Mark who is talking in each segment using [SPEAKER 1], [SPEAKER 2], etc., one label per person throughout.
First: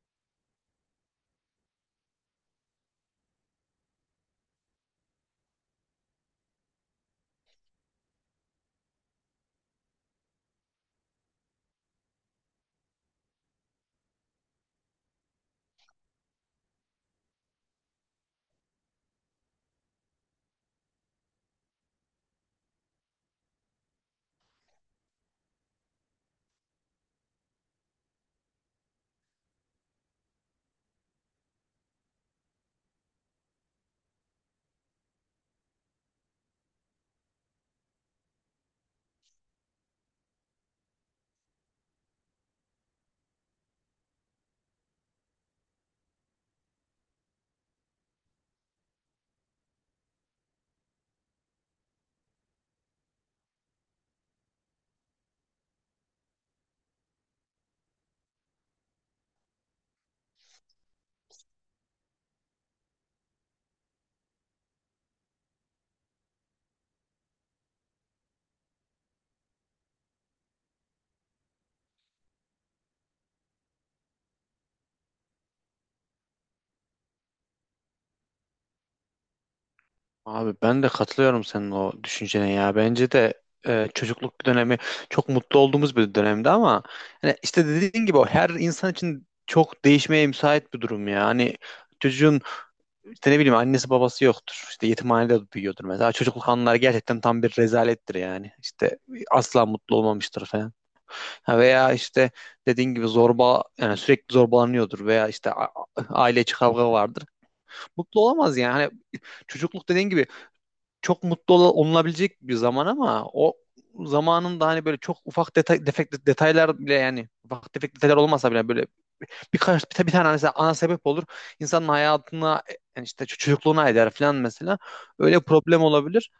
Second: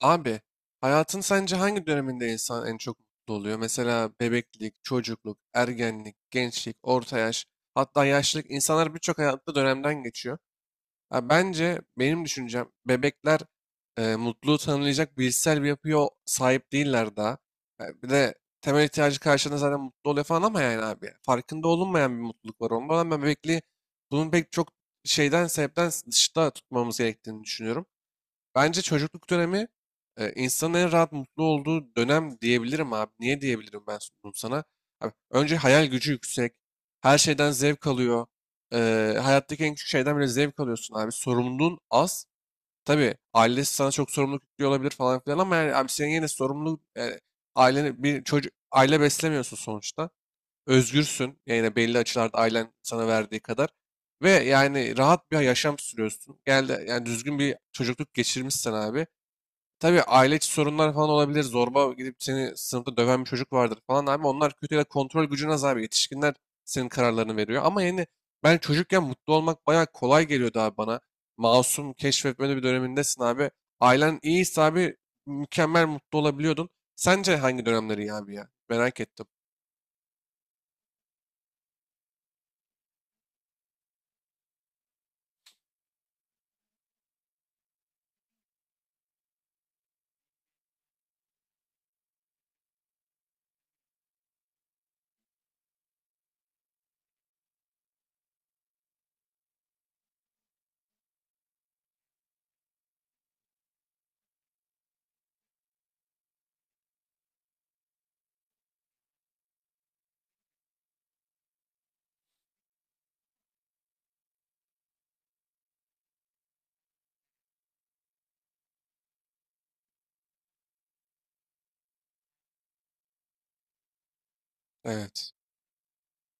[SPEAKER 1] Abi, hayatın sence hangi döneminde insan en çok mutlu oluyor? Mesela bebeklik, çocukluk, ergenlik, gençlik, orta yaş, hatta yaşlılık. İnsanlar birçok hayatta dönemden geçiyor. Ha, bence benim düşüncem bebekler mutluluğu tanımlayacak bilişsel bir yapıya sahip değiller daha. Bir de temel ihtiyacı karşılığında zaten mutlu oluyor falan ama yani abi farkında olunmayan bir mutluluk var. Ondan ben bebekliği bunun pek çok şeyden sebepten dışta tutmamız gerektiğini düşünüyorum. Bence çocukluk dönemi insanın en rahat mutlu olduğu dönem diyebilirim abi. Niye diyebilirim ben bunu sana? Abi, önce hayal gücü yüksek. Her şeyden zevk alıyor. E, Hayattaki en küçük şeyden bile zevk alıyorsun abi. Sorumluluğun az. Tabii ailesi sana çok sorumluluk yüklüyor olabilir falan filan ama yani abi senin yine sorumluluk yani aileni bir çocuk aile beslemiyorsun sonuçta özgürsün. Yani belli açılarda ailen sana verdiği kadar. Ve yani rahat bir yaşam sürüyorsun. Geldi yani düzgün bir çocukluk geçirmişsin abi. Tabii aile içi sorunlar falan olabilir. Zorba gidip seni sınıfta döven bir çocuk vardır falan abi. Onlar kötü ya da kontrol gücüne az abi. Yetişkinler senin kararlarını veriyor. Ama yani ben çocukken mutlu olmak bayağı kolay geliyordu abi bana. Masum keşfetmeli bir dönemindesin abi. Ailen iyiyse abi mükemmel mutlu olabiliyordun. Sence hangi dönemleri iyi abi ya? Merak ettim.
[SPEAKER 2] Abi ben de katılıyorum senin o düşüncene ya. Bence de çocukluk dönemi çok mutlu olduğumuz bir dönemdi ama hani işte dediğin gibi o her insan için çok değişmeye müsait bir durum ya. Hani çocuğun işte ne bileyim annesi babası yoktur. İşte yetimhanede büyüyordur mesela. Çocukluk anıları gerçekten tam bir rezalettir yani. İşte asla mutlu olmamıştır falan. Ha veya işte dediğin gibi zorba yani sürekli zorbalanıyordur veya işte aile içi kavga vardır. Mutlu olamaz yani. Hani çocukluk dediğin gibi çok mutlu olunabilecek bir zaman ama o zamanın da hani böyle çok ufak detaylar bile yani ufak tefek detaylar olmasa bile böyle birkaç bir tane mesela ana sebep olur. İnsanın hayatına yani işte çocukluğuna eder falan mesela.
[SPEAKER 1] Evet.
[SPEAKER 2] Öyle problem olabilir.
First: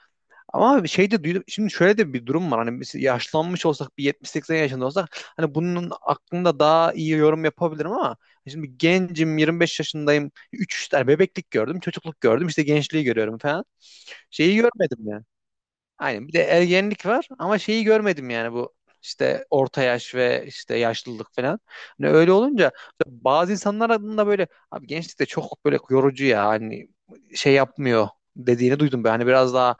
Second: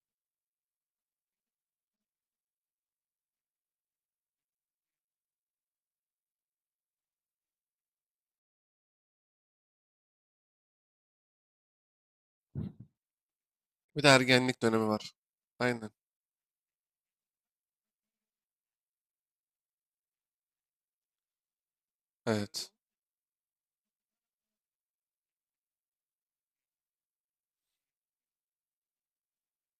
[SPEAKER 2] Ama bir şey de duydum. Şimdi şöyle de bir durum var. Hani biz yaşlanmış olsak bir 70-80 yaşında olsak hani bunun hakkında daha iyi yorum yapabilirim ama şimdi gencim, 25 yaşındayım. Üç işte bebeklik gördüm, çocukluk gördüm, işte gençliği görüyorum falan.
[SPEAKER 1] Bir de
[SPEAKER 2] Şeyi
[SPEAKER 1] ergenlik dönemi var.
[SPEAKER 2] görmedim.
[SPEAKER 1] Aynen.
[SPEAKER 2] Aynen bir de ergenlik var ama şeyi görmedim yani bu işte orta yaş ve işte yaşlılık falan. Hani öyle
[SPEAKER 1] Evet.
[SPEAKER 2] olunca bazı insanlar adında böyle abi gençlik çok böyle yorucu ya hani şey yapmıyor dediğini duydum. Ben hani biraz daha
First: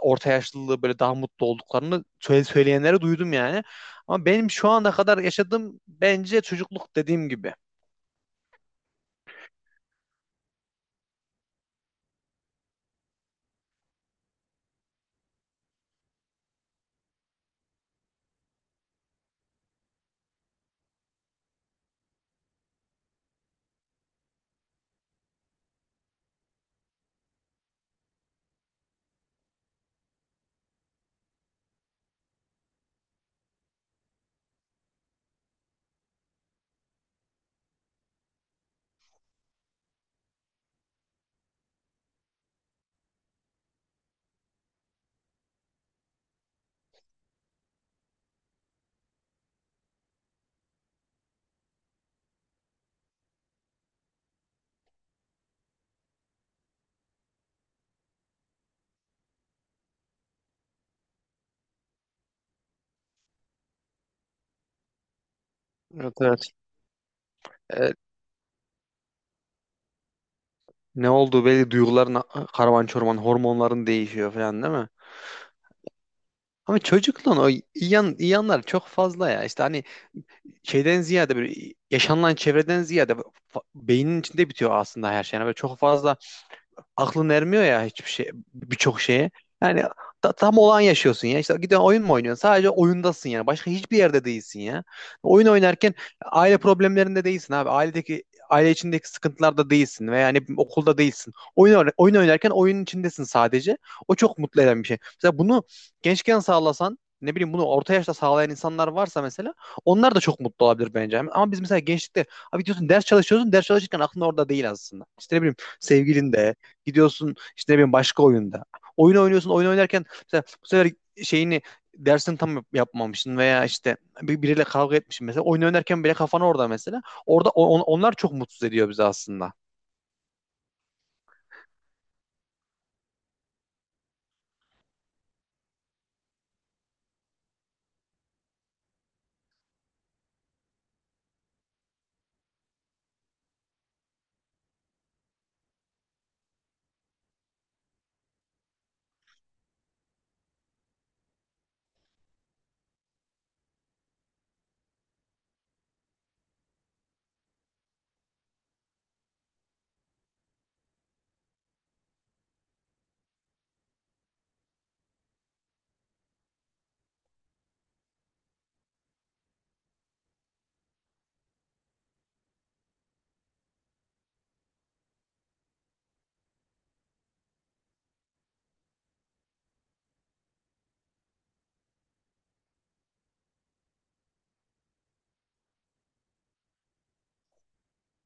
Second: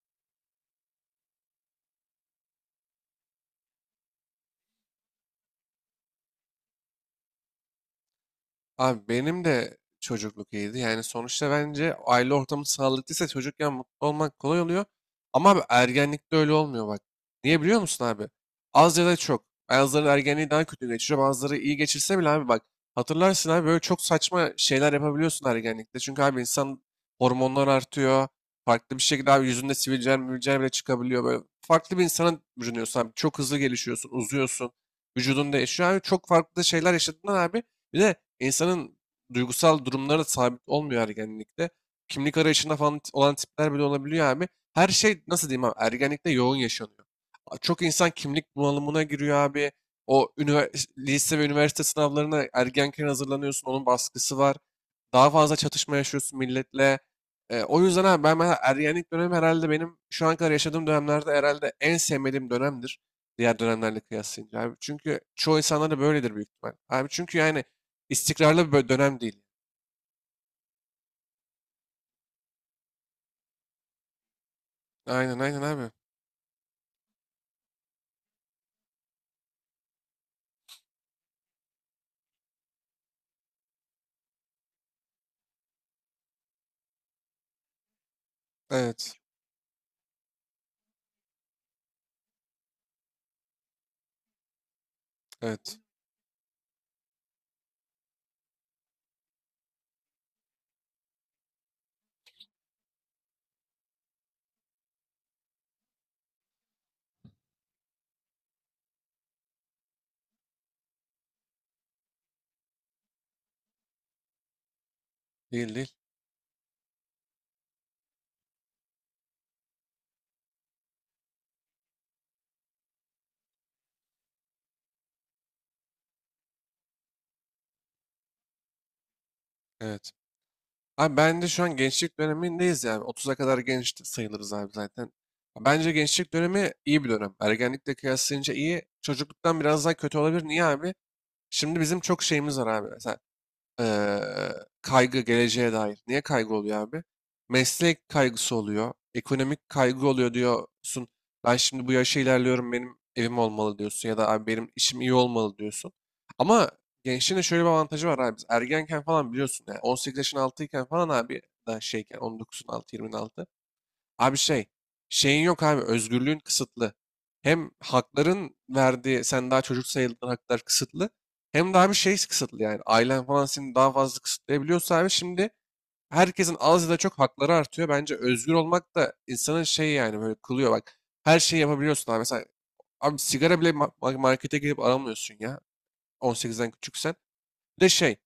[SPEAKER 2] orta yaşlılığı böyle daha mutlu olduklarını söyleyenleri duydum yani. Ama benim şu ana kadar yaşadığım bence çocukluk dediğim gibi.
[SPEAKER 1] Abi benim de çocukluk iyiydi. Yani sonuçta bence aile ortamı sağlıklıysa çocukken mutlu olmak kolay oluyor. Ama abi ergenlikte öyle olmuyor bak. Niye biliyor musun abi? Az ya da çok. Bazıları ergenliği daha kötü geçiriyor. Bazıları iyi geçirse bile abi bak. Hatırlarsın abi böyle çok saçma şeyler yapabiliyorsun ergenlikte. Çünkü abi insan hormonlar artıyor. Farklı bir şekilde abi yüzünde sivilceler, mülceler bile çıkabiliyor. Böyle farklı bir insana bürünüyorsun abi. Çok hızlı gelişiyorsun, uzuyorsun. Vücudun değişiyor abi. Çok farklı şeyler yaşadığından abi. Bir de İnsanın duygusal durumları da sabit olmuyor ergenlikte. Kimlik arayışında falan olan tipler bile olabiliyor abi. Her şey nasıl diyeyim abi ergenlikte yoğun yaşanıyor. Çok insan kimlik bunalımına giriyor abi. O ünivers- lise ve üniversite sınavlarına ergenken hazırlanıyorsun. Onun baskısı var. Daha fazla çatışma yaşıyorsun milletle. O yüzden abi ben mesela ergenlik dönemi herhalde benim şu an kadar yaşadığım dönemlerde herhalde en sevmediğim dönemdir. Diğer dönemlerle kıyaslayınca abi. Çünkü çoğu insanlar da
[SPEAKER 2] Evet,
[SPEAKER 1] böyledir büyük
[SPEAKER 2] evet.
[SPEAKER 1] ihtimal. Abi çünkü yani
[SPEAKER 2] Ee,
[SPEAKER 1] istikrarlı bir bö- dönem değil.
[SPEAKER 2] ne olduğu belli duyguların karman çorman, hormonların değişiyor falan değil mi?
[SPEAKER 1] Aynen abi.
[SPEAKER 2] Ama çocukluğun o iyi yanlar çok fazla ya. İşte hani şeyden ziyade böyle yaşanılan çevreden ziyade beynin içinde bitiyor aslında her şey. Yani böyle çok fazla aklın ermiyor ya hiçbir şey, birçok
[SPEAKER 1] Evet.
[SPEAKER 2] şeye. Yani tam olan yaşıyorsun ya. İşte gidiyorsun, oyun mu oynuyorsun? Sadece oyundasın yani. Başka hiçbir yerde değilsin ya. Oyun
[SPEAKER 1] Evet.
[SPEAKER 2] oynarken aile problemlerinde değilsin abi. Ailedeki aile içindeki sıkıntılarda değilsin veya yani okulda değilsin. Oyun oynarken oyunun içindesin sadece. O çok mutlu eden bir şey. Mesela bunu gençken sağlasan, ne bileyim, bunu orta yaşta sağlayan insanlar varsa mesela onlar da çok mutlu olabilir bence. Ama biz mesela gençlikte abi diyorsun ders çalışıyorsun, ders çalışırken aklın orada değil aslında. İşte ne bileyim
[SPEAKER 1] Değil.
[SPEAKER 2] sevgilin de. Gidiyorsun işte ne bileyim başka oyunda. Oyun oynuyorsun, oyun oynarken mesela bu sefer şeyini, dersini tam yapmamışsın veya işte biriyle kavga etmişsin mesela. Oyun oynarken bile kafan orada mesela. Orada onlar çok mutsuz ediyor bizi aslında.
[SPEAKER 1] Evet. Abi ben de şu an gençlik dönemindeyiz yani. 30'a kadar genç sayılırız abi zaten. Bence gençlik dönemi iyi bir dönem. Ergenlikle kıyaslayınca iyi. Çocukluktan biraz daha kötü olabilir. Niye abi? Şimdi bizim çok şeyimiz var abi. Eee, Kaygı geleceğe dair. Niye kaygı oluyor abi? Meslek kaygısı oluyor. Ekonomik kaygı oluyor diyorsun. Ben şimdi bu yaşa ilerliyorum benim evim olmalı diyorsun ya da abi benim işim iyi olmalı diyorsun. Ama gençliğin de şöyle bir avantajı var abi. Biz ergenken falan biliyorsun yani 18 yaşın altıyken falan abi daha şeyken 19'un altı 20'nin altı. Abi şey, şeyin yok abi, özgürlüğün kısıtlı. Hem hakların verdiği, sen daha çocuk sayıldığın haklar kısıtlı. Hem daha bir şey kısıtlı yani, ailen falan seni daha fazla kısıtlayabiliyorsa abi şimdi herkesin az ya da çok hakları artıyor. Bence özgür olmak da insanın şey yani böyle kılıyor bak. Her şeyi yapabiliyorsun abi. Mesela abi sigara bile ma- markete gidip alamıyorsun ya. 18'den küçüksen. Bir de şey,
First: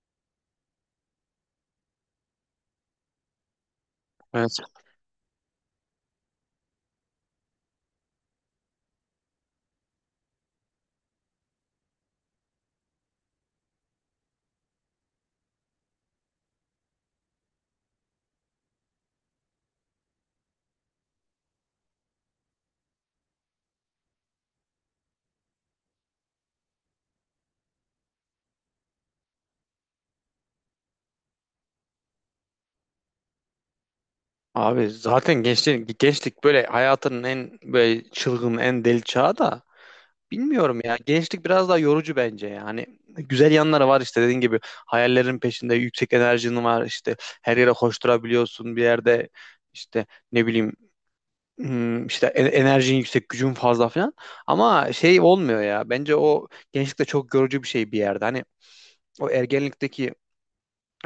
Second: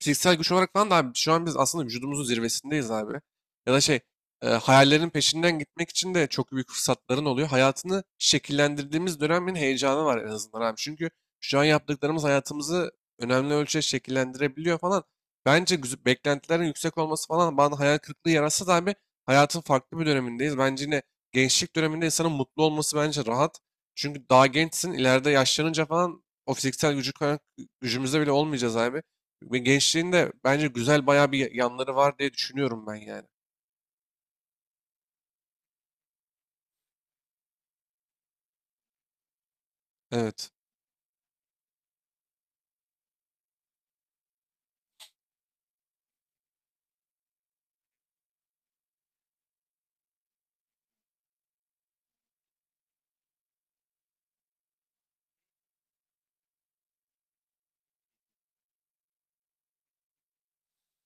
[SPEAKER 1] fiziksel güç olarak falan da abi şu an biz aslında vücudumuzun zirvesindeyiz abi. Ya da şey
[SPEAKER 2] Evet.
[SPEAKER 1] hayallerin peşinden gitmek için de çok büyük fırsatların oluyor. Hayatını şekillendirdiğimiz dönemin heyecanı var en azından abi. Çünkü şu an yaptıklarımız hayatımızı önemli ölçüde şekillendirebiliyor falan. Bence güz- beklentilerin yüksek olması falan bana hayal kırıklığı yaratsa da abi hayatın farklı bir dönemindeyiz. Bence yine gençlik döneminde insanın mutlu olması bence rahat. Çünkü daha gençsin ileride yaşlanınca falan o fiziksel gücü, gücümüzde bile olmayacağız abi. Ve gençliğinde bence güzel bayağı bir yanları var diye düşünüyorum ben yani.
[SPEAKER 2] Abi zaten gençlik böyle hayatının en böyle çılgın, en deli çağı da,
[SPEAKER 1] Evet,
[SPEAKER 2] bilmiyorum ya. Gençlik biraz daha yorucu bence yani. Güzel yanları var işte dediğin gibi, hayallerin peşinde yüksek enerjin var, işte her yere koşturabiliyorsun bir yerde, işte ne bileyim, işte enerjin yüksek, gücün fazla falan. Ama şey olmuyor ya. Bence o gençlikte çok yorucu bir şey bir yerde. Hani o ergenlikteki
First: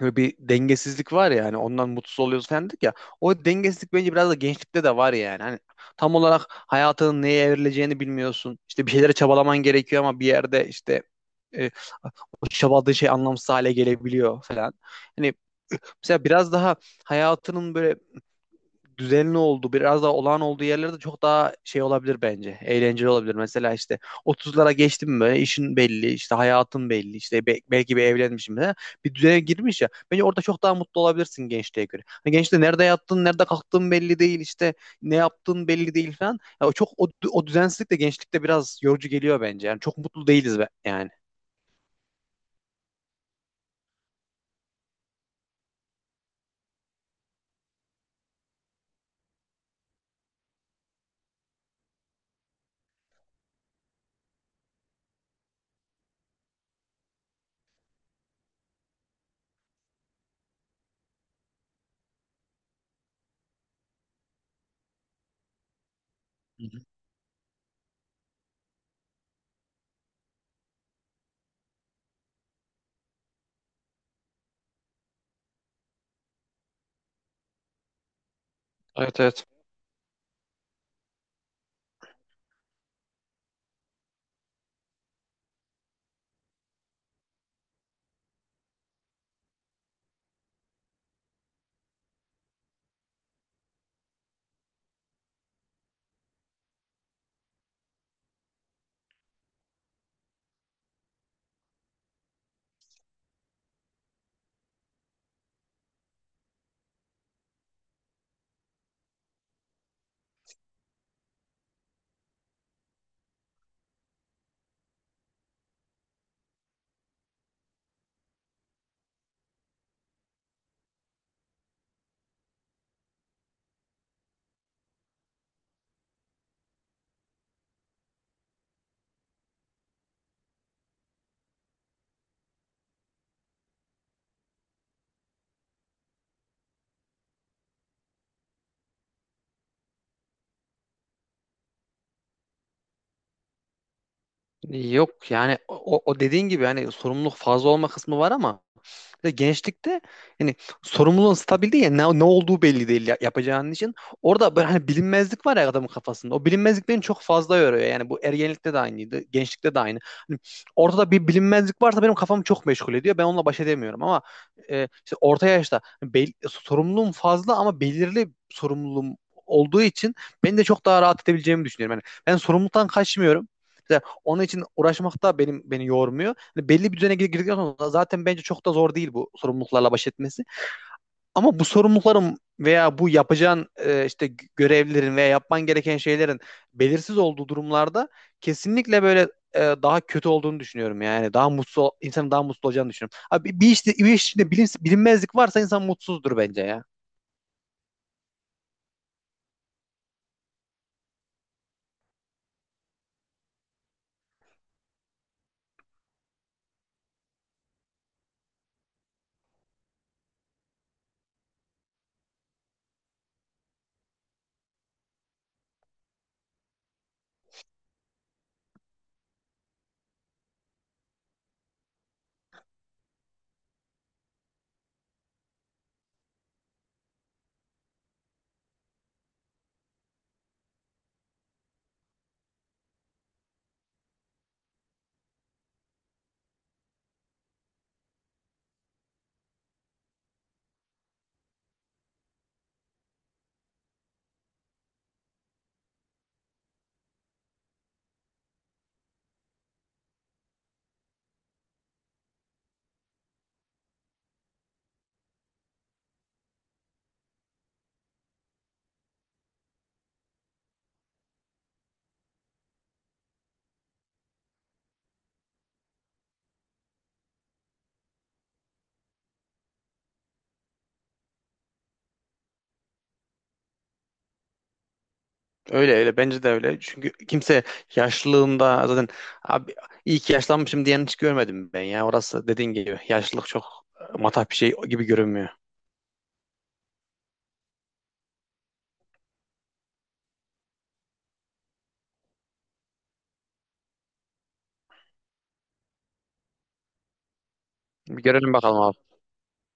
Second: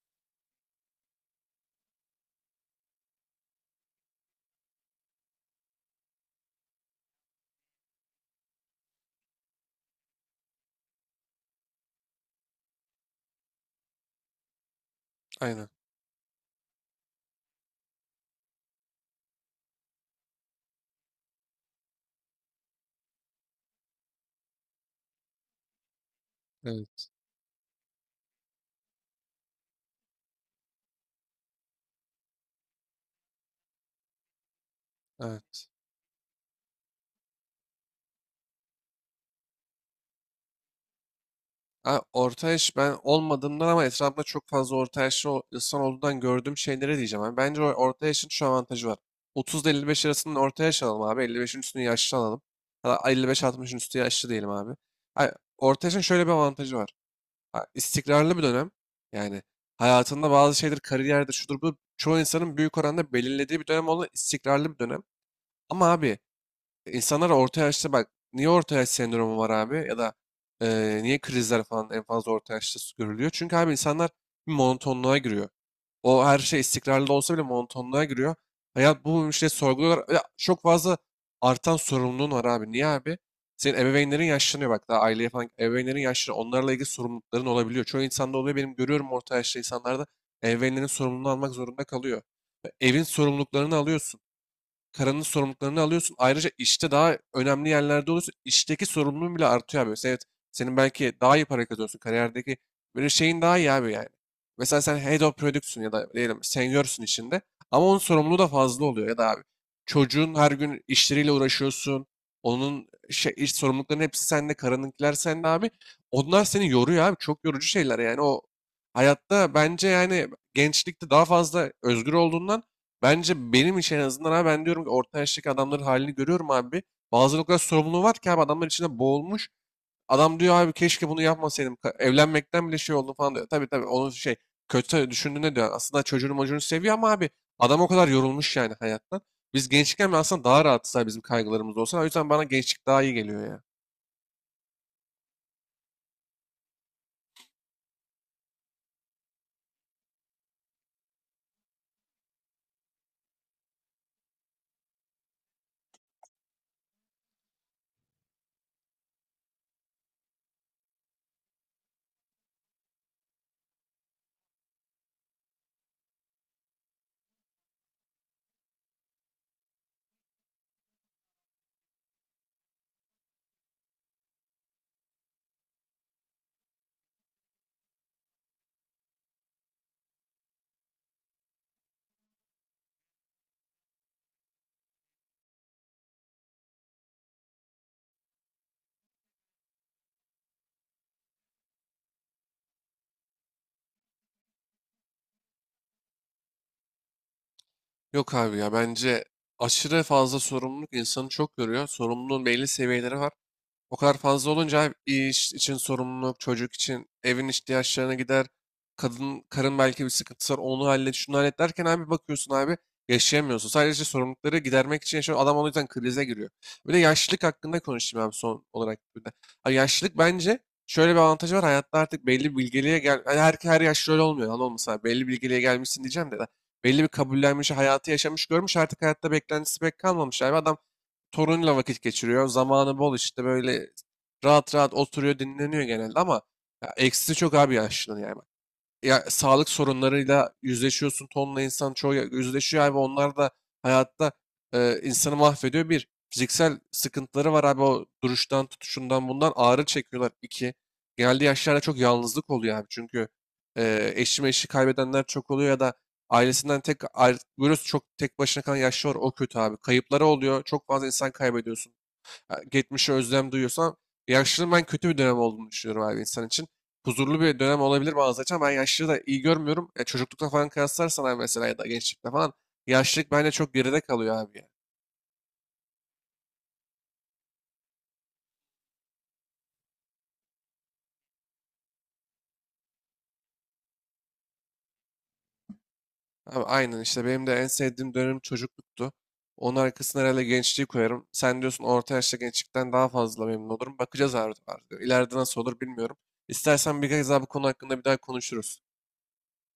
[SPEAKER 2] böyle bir dengesizlik var ya, hani ondan mutsuz oluyoruz falan dedik ya. O dengesizlik bence biraz da gençlikte de var yani. Hani tam olarak hayatının neye evrileceğini bilmiyorsun. İşte bir şeylere çabalaman gerekiyor ama bir yerde işte e, o çabaladığın şey anlamsız hale gelebiliyor falan. Hani
[SPEAKER 1] aynen.
[SPEAKER 2] mesela biraz daha hayatının böyle düzenli olduğu, biraz daha olağan olduğu yerlerde çok daha şey olabilir bence. Eğlenceli olabilir. Mesela işte 30'lara geçtim mi böyle işin belli, işte hayatın
[SPEAKER 1] Evet,
[SPEAKER 2] belli, işte belki bir evlenmişim falan. Bir düzene girmiş ya. Bence orada çok daha mutlu olabilirsin gençliğe göre. Hani gençte nerede yattın, nerede kalktığın belli değil, işte ne
[SPEAKER 1] evet.
[SPEAKER 2] yaptığın belli değil falan. Ya o çok o düzensizlik de gençlikte biraz yorucu geliyor bence. Yani çok mutlu değiliz be, yani.
[SPEAKER 1] Ha, orta yaş ben olmadığımdan ama etrafımda çok fazla orta yaşlı o- insan olduğundan gördüğüm şeylere diyeceğim abi. Bence o orta yaşın şu avantajı var. 30 ile 55 arasının orta yaş alalım abi. 55'in üstünü yaşlı alalım. Ya da 55-60'ın üstü yaşlı diyelim abi. Ha, orta yaşın şöyle bir avantajı var. Ha, istikrarlı bir dönem. Yani hayatında bazı şeyler, kariyerdir, şudur bu. Çoğu insanın büyük oranda belirlediği bir dönem olan istikrarlı bir dönem. Ama abi
[SPEAKER 2] Hı hı.
[SPEAKER 1] İnsanlar orta yaşta bak niye orta yaş sendromu var abi ya da niye krizler falan en fazla orta yaşta s- görülüyor? Çünkü abi insanlar bir monotonluğa giriyor. O her şey istikrarlı olsa bile monotonluğa giriyor. Hayat
[SPEAKER 2] Evet,
[SPEAKER 1] bu
[SPEAKER 2] evet.
[SPEAKER 1] işte sorguluyorlar. Ya, çok fazla artan sorumluluğun var abi. Niye abi? Senin ebeveynlerin yaşlanıyor bak daha aileye falan ebeveynlerin yaşlanıyor. Onlarla ilgili sorumlulukların olabiliyor. Çoğu insanda oluyor. Benim görüyorum orta yaşlı insanlarda ebeveynlerin sorumluluğunu almak zorunda kalıyor. Evin sorumluluklarını alıyorsun. Karanın sorumluluklarını alıyorsun. Ayrıca işte daha önemli yerlerde oluyorsun. İşteki sorumluluğun bile artıyor abi. Mesela evet, senin belki daha iyi para kazanıyorsun. Kariyerdeki böyle şeyin daha iyi abi yani. Mesela sen head of product'sun ya da diyelim senior'sun içinde. Ama onun sorumluluğu da fazla oluyor ya da abi. Çocuğun her gün işleriyle uğraşıyorsun. Onun şey, iş sorumluluklarının hepsi sende. Karınınkiler sende abi. Onlar seni yoruyor abi. Çok yorucu şeyler yani. O hayatta bence yani gençlikte daha fazla özgür olduğundan bence benim için en azından abi ben diyorum ki orta yaştaki adamların halini görüyorum abi. Bazıları o kadar sorumluluğu var ki abi adamlar içinde boğulmuş. Adam diyor abi keşke bunu yapmasaydım. Ka- evlenmekten bile şey oldu falan diyor. Tabii onun şey kötü düşündüğüne diyor. Aslında çocuğunu mocuğunu seviyor ama abi adam o kadar yorulmuş yani hayattan. Biz gençken aslında daha rahatız abi bizim kaygılarımız olsa. O yüzden bana gençlik daha iyi geliyor ya.
[SPEAKER 2] Yok yani o dediğin gibi hani sorumluluk fazla olma kısmı var ama bir de gençlikte yani sorumluluğun stabil değil ya, ne olduğu belli değil yapacağın için. Orada böyle hani bilinmezlik var ya adamın kafasında. O bilinmezlik beni çok fazla yoruyor. Yani bu ergenlikte de aynıydı, gençlikte de aynı. Hani ortada bir bilinmezlik varsa benim kafamı çok meşgul ediyor. Ben onunla baş edemiyorum ama işte orta yaşta sorumluluğum fazla ama belirli sorumluluğum olduğu için beni de çok daha rahat edebileceğimi düşünüyorum. Yani ben sorumluluktan kaçmıyorum. İşte onun için uğraşmak da benim, beni yormuyor. Hani belli bir düzene girdikten sonra zaten bence çok da zor değil bu sorumluluklarla baş etmesi. Ama bu sorumlulukların veya bu yapacağın işte görevlerin veya yapman gereken şeylerin belirsiz olduğu durumlarda kesinlikle böyle daha kötü olduğunu düşünüyorum yani. Daha mutsuz insanın daha mutsuz olacağını düşünüyorum. Abi bir işte, bir iş içinde bilinmezlik varsa insan mutsuzdur bence ya.
[SPEAKER 1] Yok abi ya bence aşırı fazla sorumluluk insanı çok yoruyor. Sorumluluğun belli seviyeleri var. O kadar fazla olunca hem iş için sorumluluk, çocuk için evin ihtiyaçlarına gider. Kadın, karın belki bir sıkıntısı var onu hallet, şunu hallet derken abi bakıyorsun abi yaşayamıyorsun. Sadece işte sorumlulukları gidermek için yaşıyor. Adam o yüzden krize giriyor. Bir de yaşlılık hakkında konuşayım abi son olarak. Bir de. Abi yaşlılık bence şöyle bir avantajı var. Hayatta artık belli bir bilgeliğe gel... Yani her yaşlı öyle olmuyor. Anladın mı? Mesela belli bir bilgeliğe gelmişsin diyeceğim de. Belli bir kabullenmiş, hayatı yaşamış, görmüş. Artık hayatta beklentisi pek kalmamış abi. Adam torunuyla vakit geçiriyor. Zamanı bol işte böyle rahat rahat oturuyor dinleniyor genelde ama ya, eksisi çok abi yaşlının yani ya sağlık sorunlarıyla yüzleşiyorsun. Tonla insan çoğu ya- yüzleşiyor abi. Onlar da hayatta insanı mahvediyor. Bir, fiziksel sıkıntıları var abi. O duruştan, tutuşundan bundan ağrı çekiyorlar. İki, geldiği yaşlarda çok yalnızlık oluyor abi. Çünkü eşi meşi kaybedenler çok oluyor ya da ailesinden tek ayrı, böyle çok tek başına kalan yaşlı var. O kötü abi. Kayıpları oluyor. Çok fazla insan kaybediyorsun. Ha, geçmişe özlem duyuyorsam yaşlılığın ben kötü bir dönem olduğunu düşünüyorum abi insan için. Huzurlu bir dönem olabilir bazı açıdan. Ben yaşlılığı da iyi görmüyorum. Ya çocuklukta falan kıyaslarsan abi mesela ya da gençlikte falan yaşlılık bence çok geride kalıyor abi ya.
[SPEAKER 2] Öyle öyle, bence de öyle. Çünkü kimse yaşlılığında zaten abi iyi ki yaşlanmışım diyen hiç görmedim ben ya. Orası dediğin gibi yaşlılık çok matah bir şey gibi görünmüyor.
[SPEAKER 1] Abi aynen işte benim de en sevdiğim dönem çocukluktu. Onun arkasına herhalde gençliği koyarım. Sen diyorsun orta yaşta gençlikten daha fazla memnun olurum. Bakacağız abi artık. İleride nasıl olur bilmiyorum. İstersen bir kez daha bu konu hakkında bir daha
[SPEAKER 2] Bir görelim
[SPEAKER 1] konuşuruz.
[SPEAKER 2] bakalım abi.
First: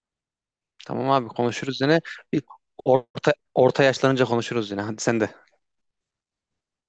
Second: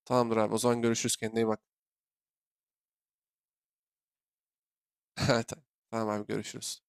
[SPEAKER 1] Tamamdır abi. O zaman
[SPEAKER 2] Tamam
[SPEAKER 1] görüşürüz.
[SPEAKER 2] abi,
[SPEAKER 1] Kendine iyi bak.
[SPEAKER 2] konuşuruz yine. Bir orta yaşlanınca konuşuruz yine. Hadi sen de.
[SPEAKER 1] Tamam abi görüşürüz.